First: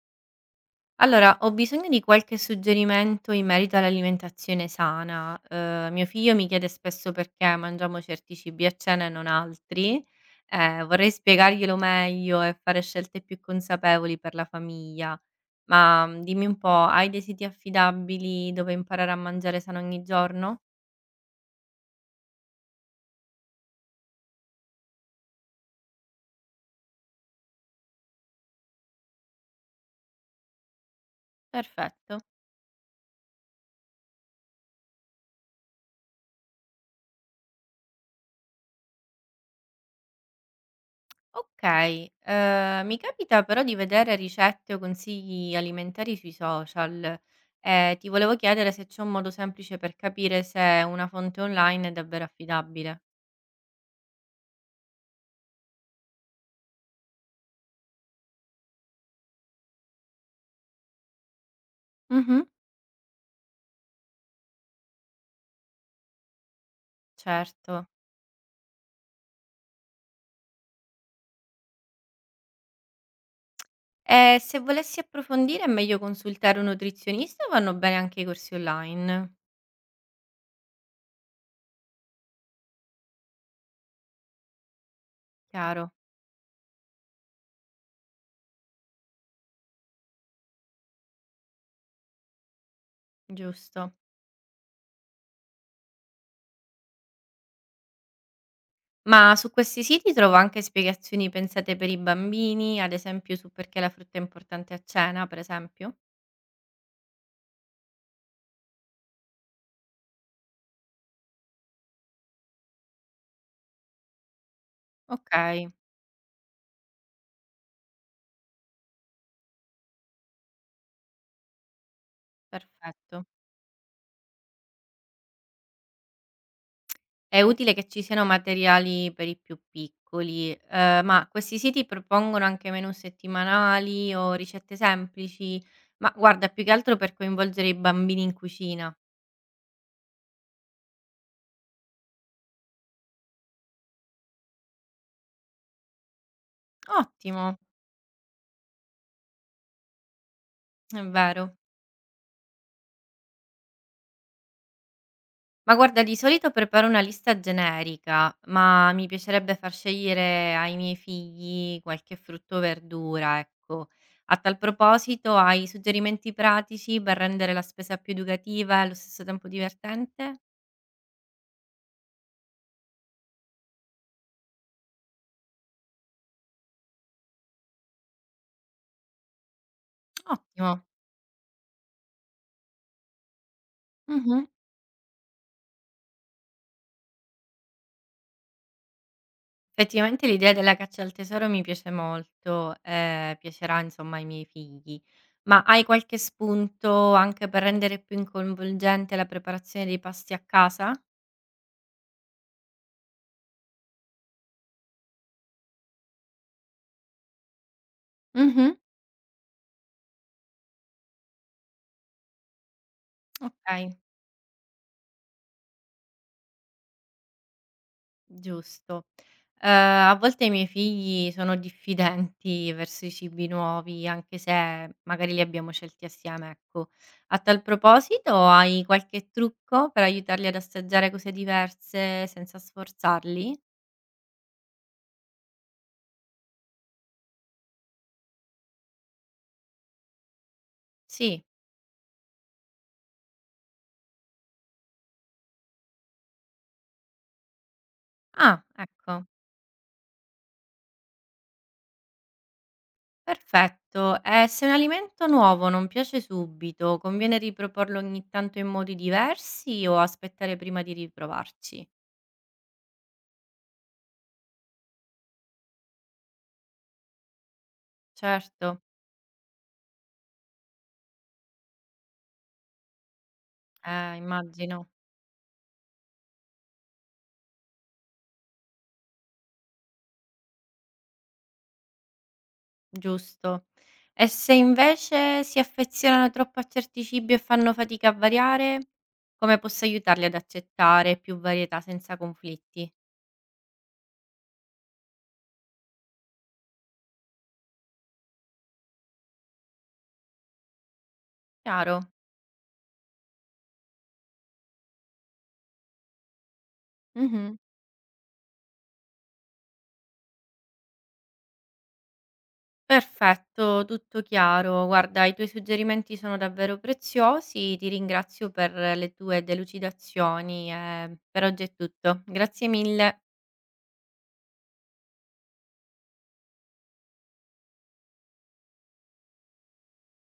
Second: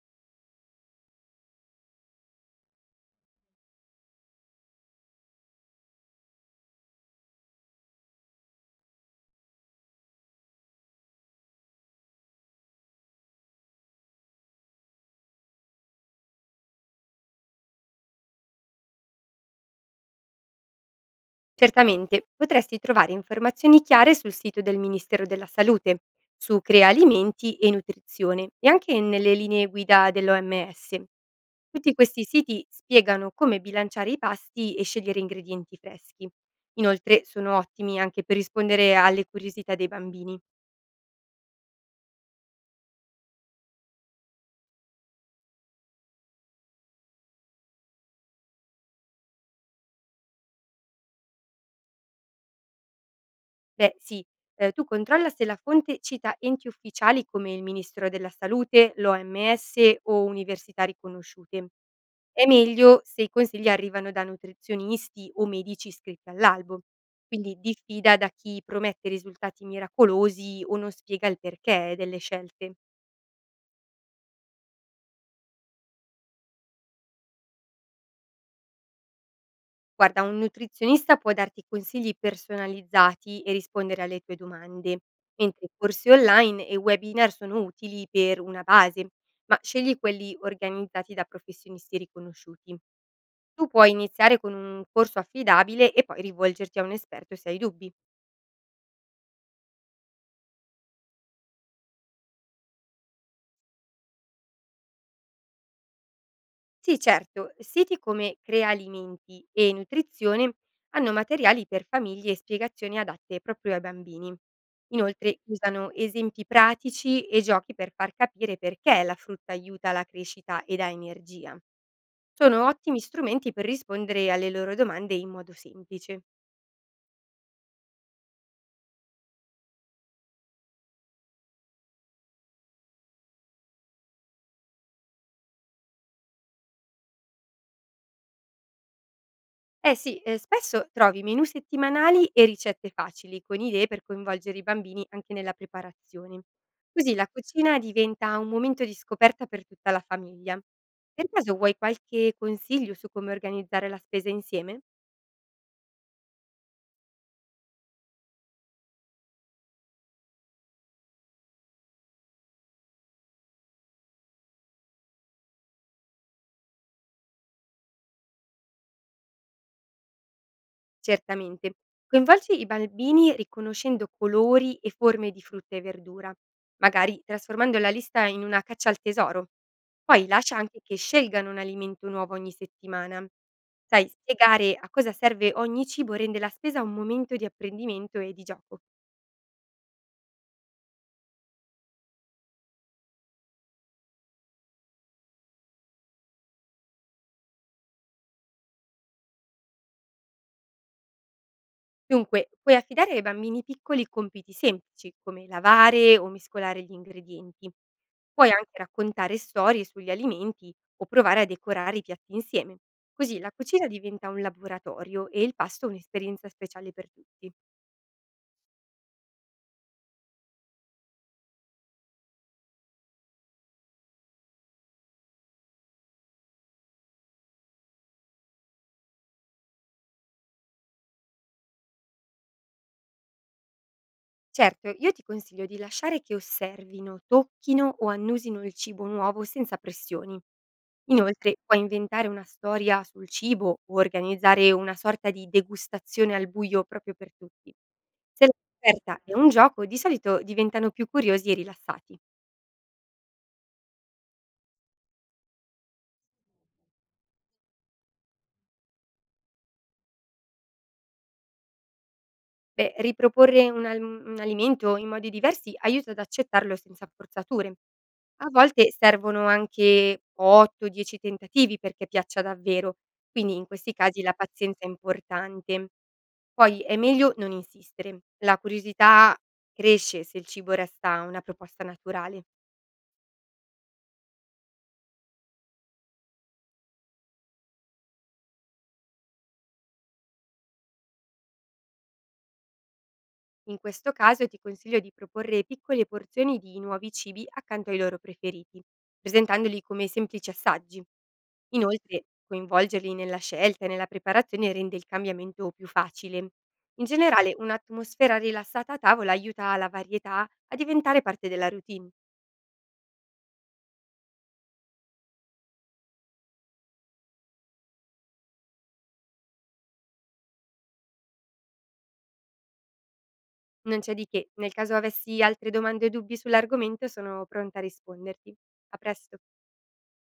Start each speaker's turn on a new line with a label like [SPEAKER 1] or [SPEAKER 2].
[SPEAKER 1] Allora, ho bisogno di qualche suggerimento in merito all'alimentazione sana. Mio figlio mi chiede spesso perché mangiamo certi cibi a cena e non altri. Vorrei spiegarglielo meglio e fare scelte più consapevoli per la famiglia. Ma dimmi un po', hai dei siti affidabili dove imparare a mangiare sano ogni giorno?
[SPEAKER 2] Certamente potresti trovare informazioni chiare sul sito del Ministero della Salute, su Crea Alimenti e Nutrizione e anche nelle linee guida dell'OMS. Tutti
[SPEAKER 1] Perfetto.
[SPEAKER 2] questi siti spiegano come bilanciare i pasti e scegliere ingredienti freschi. Inoltre sono ottimi anche per rispondere alle curiosità dei bambini.
[SPEAKER 1] Okay, mi capita però di vedere ricette o consigli alimentari sui social e ti volevo chiedere se c'è un modo semplice per capire se una fonte online è davvero affidabile.
[SPEAKER 2] Beh sì, tu controlla se la fonte cita enti ufficiali come il Ministero della Salute, l'OMS o università riconosciute.
[SPEAKER 1] Mhm.
[SPEAKER 2] È meglio se i consigli arrivano da nutrizionisti o medici iscritti all'albo, quindi
[SPEAKER 1] Certo.
[SPEAKER 2] diffida da chi promette risultati miracolosi o non spiega il perché delle scelte.
[SPEAKER 1] E se volessi approfondire è meglio consultare un nutrizionista o vanno bene anche i corsi online?
[SPEAKER 2] Guarda, un nutrizionista può darti consigli personalizzati e rispondere alle tue domande, mentre
[SPEAKER 1] Chiaro,
[SPEAKER 2] corsi online e webinar sono utili per una base, ma scegli quelli organizzati da professionisti riconosciuti. Tu puoi
[SPEAKER 1] giusto.
[SPEAKER 2] iniziare con un corso affidabile e poi rivolgerti a un esperto se hai dubbi.
[SPEAKER 1] Ma su questi siti trovo anche spiegazioni pensate per i bambini, ad esempio su perché la frutta è importante a cena, per esempio?
[SPEAKER 2] Sì, certo, siti come Crea Alimenti e Nutrizione hanno materiali per famiglie e spiegazioni adatte proprio ai bambini.
[SPEAKER 1] Ok,
[SPEAKER 2] Inoltre usano esempi pratici e giochi per far capire perché la frutta aiuta la crescita e dà energia. Sono ottimi
[SPEAKER 1] perfetto.
[SPEAKER 2] strumenti per rispondere alle loro domande in modo semplice.
[SPEAKER 1] È utile che ci siano materiali per i più piccoli, ma questi siti propongono anche menù settimanali o ricette semplici? Ma guarda, più che altro per coinvolgere i bambini in cucina.
[SPEAKER 2] Eh sì, spesso trovi menù settimanali e ricette facili, con idee per coinvolgere i bambini anche nella preparazione. Così la
[SPEAKER 1] Ottimo,
[SPEAKER 2] cucina diventa un momento di scoperta per tutta la famiglia.
[SPEAKER 1] è
[SPEAKER 2] Per caso
[SPEAKER 1] vero.
[SPEAKER 2] vuoi qualche consiglio su come organizzare la spesa insieme?
[SPEAKER 1] Ma guarda, di solito preparo una lista generica, ma mi piacerebbe far scegliere ai miei figli qualche frutto o verdura, ecco. A tal proposito, hai suggerimenti pratici per rendere la spesa più educativa e allo stesso tempo divertente?
[SPEAKER 2] Certamente. Coinvolgi i bambini riconoscendo colori e forme di frutta e verdura, magari trasformando la lista in una caccia al tesoro. Poi lascia anche
[SPEAKER 1] Ottimo.
[SPEAKER 2] che scelgano un alimento nuovo ogni settimana. Sai,
[SPEAKER 1] Mh-mh.
[SPEAKER 2] spiegare a cosa serve ogni cibo rende la spesa un momento di apprendimento e di gioco.
[SPEAKER 1] Effettivamente l'idea della caccia al tesoro mi piace molto, piacerà insomma ai miei figli. Ma hai qualche spunto anche per rendere più in coinvolgente la preparazione dei pasti a casa?
[SPEAKER 2] Dunque, puoi affidare ai bambini piccoli compiti semplici, come lavare o mescolare gli ingredienti. Puoi anche
[SPEAKER 1] Mh-mh.
[SPEAKER 2] raccontare storie sugli alimenti o provare a decorare i piatti insieme. Così la cucina
[SPEAKER 1] Okay,
[SPEAKER 2] diventa un laboratorio e il pasto un'esperienza speciale per tutti.
[SPEAKER 1] giusto. Ehm, A volte i miei figli sono diffidenti verso i cibi nuovi, anche se magari li abbiamo scelti assieme, ecco. A tal proposito hai qualche trucco per aiutarli ad assaggiare cose diverse senza sforzarli?
[SPEAKER 2] Certo, io ti consiglio di lasciare che osservino, tocchino o annusino il cibo nuovo senza pressioni.
[SPEAKER 1] Sì.
[SPEAKER 2] Inoltre, puoi inventare una storia sul cibo o organizzare una sorta di degustazione al buio proprio per tutti. Se la
[SPEAKER 1] Ah,
[SPEAKER 2] scoperta
[SPEAKER 1] ecco,
[SPEAKER 2] è un gioco, di solito diventano più curiosi e rilassati.
[SPEAKER 1] perfetto. E se un alimento nuovo non piace subito, conviene riproporlo ogni tanto in modi diversi o aspettare prima di riprovarci?
[SPEAKER 2] Beh, riproporre un alimento in modi diversi aiuta ad accettarlo senza forzature. A
[SPEAKER 1] Certo,
[SPEAKER 2] volte servono anche 8, 10 tentativi perché piaccia davvero, quindi in questi casi la pazienza è
[SPEAKER 1] immagino,
[SPEAKER 2] importante. Poi è meglio non insistere. La curiosità cresce se il cibo resta una proposta naturale.
[SPEAKER 1] giusto. E se invece si affezionano troppo a certi cibi e fanno fatica a variare, come posso aiutarli ad accettare più varietà senza conflitti?
[SPEAKER 2] In questo caso ti consiglio di proporre piccole porzioni di nuovi cibi accanto ai loro preferiti, presentandoli come semplici assaggi.
[SPEAKER 1] Chiaro?
[SPEAKER 2] Inoltre, coinvolgerli nella scelta e nella preparazione rende il cambiamento più facile. In generale,
[SPEAKER 1] Mhm.
[SPEAKER 2] un'atmosfera rilassata a tavola aiuta la varietà a diventare parte della routine.
[SPEAKER 1] Perfetto, tutto chiaro. Guarda, i tuoi suggerimenti sono davvero preziosi. Ti ringrazio per le tue delucidazioni e per oggi è tutto. Grazie mille.
[SPEAKER 2] Non c'è di che, nel caso avessi altre domande o dubbi sull'argomento sono pronta a risponderti. A presto.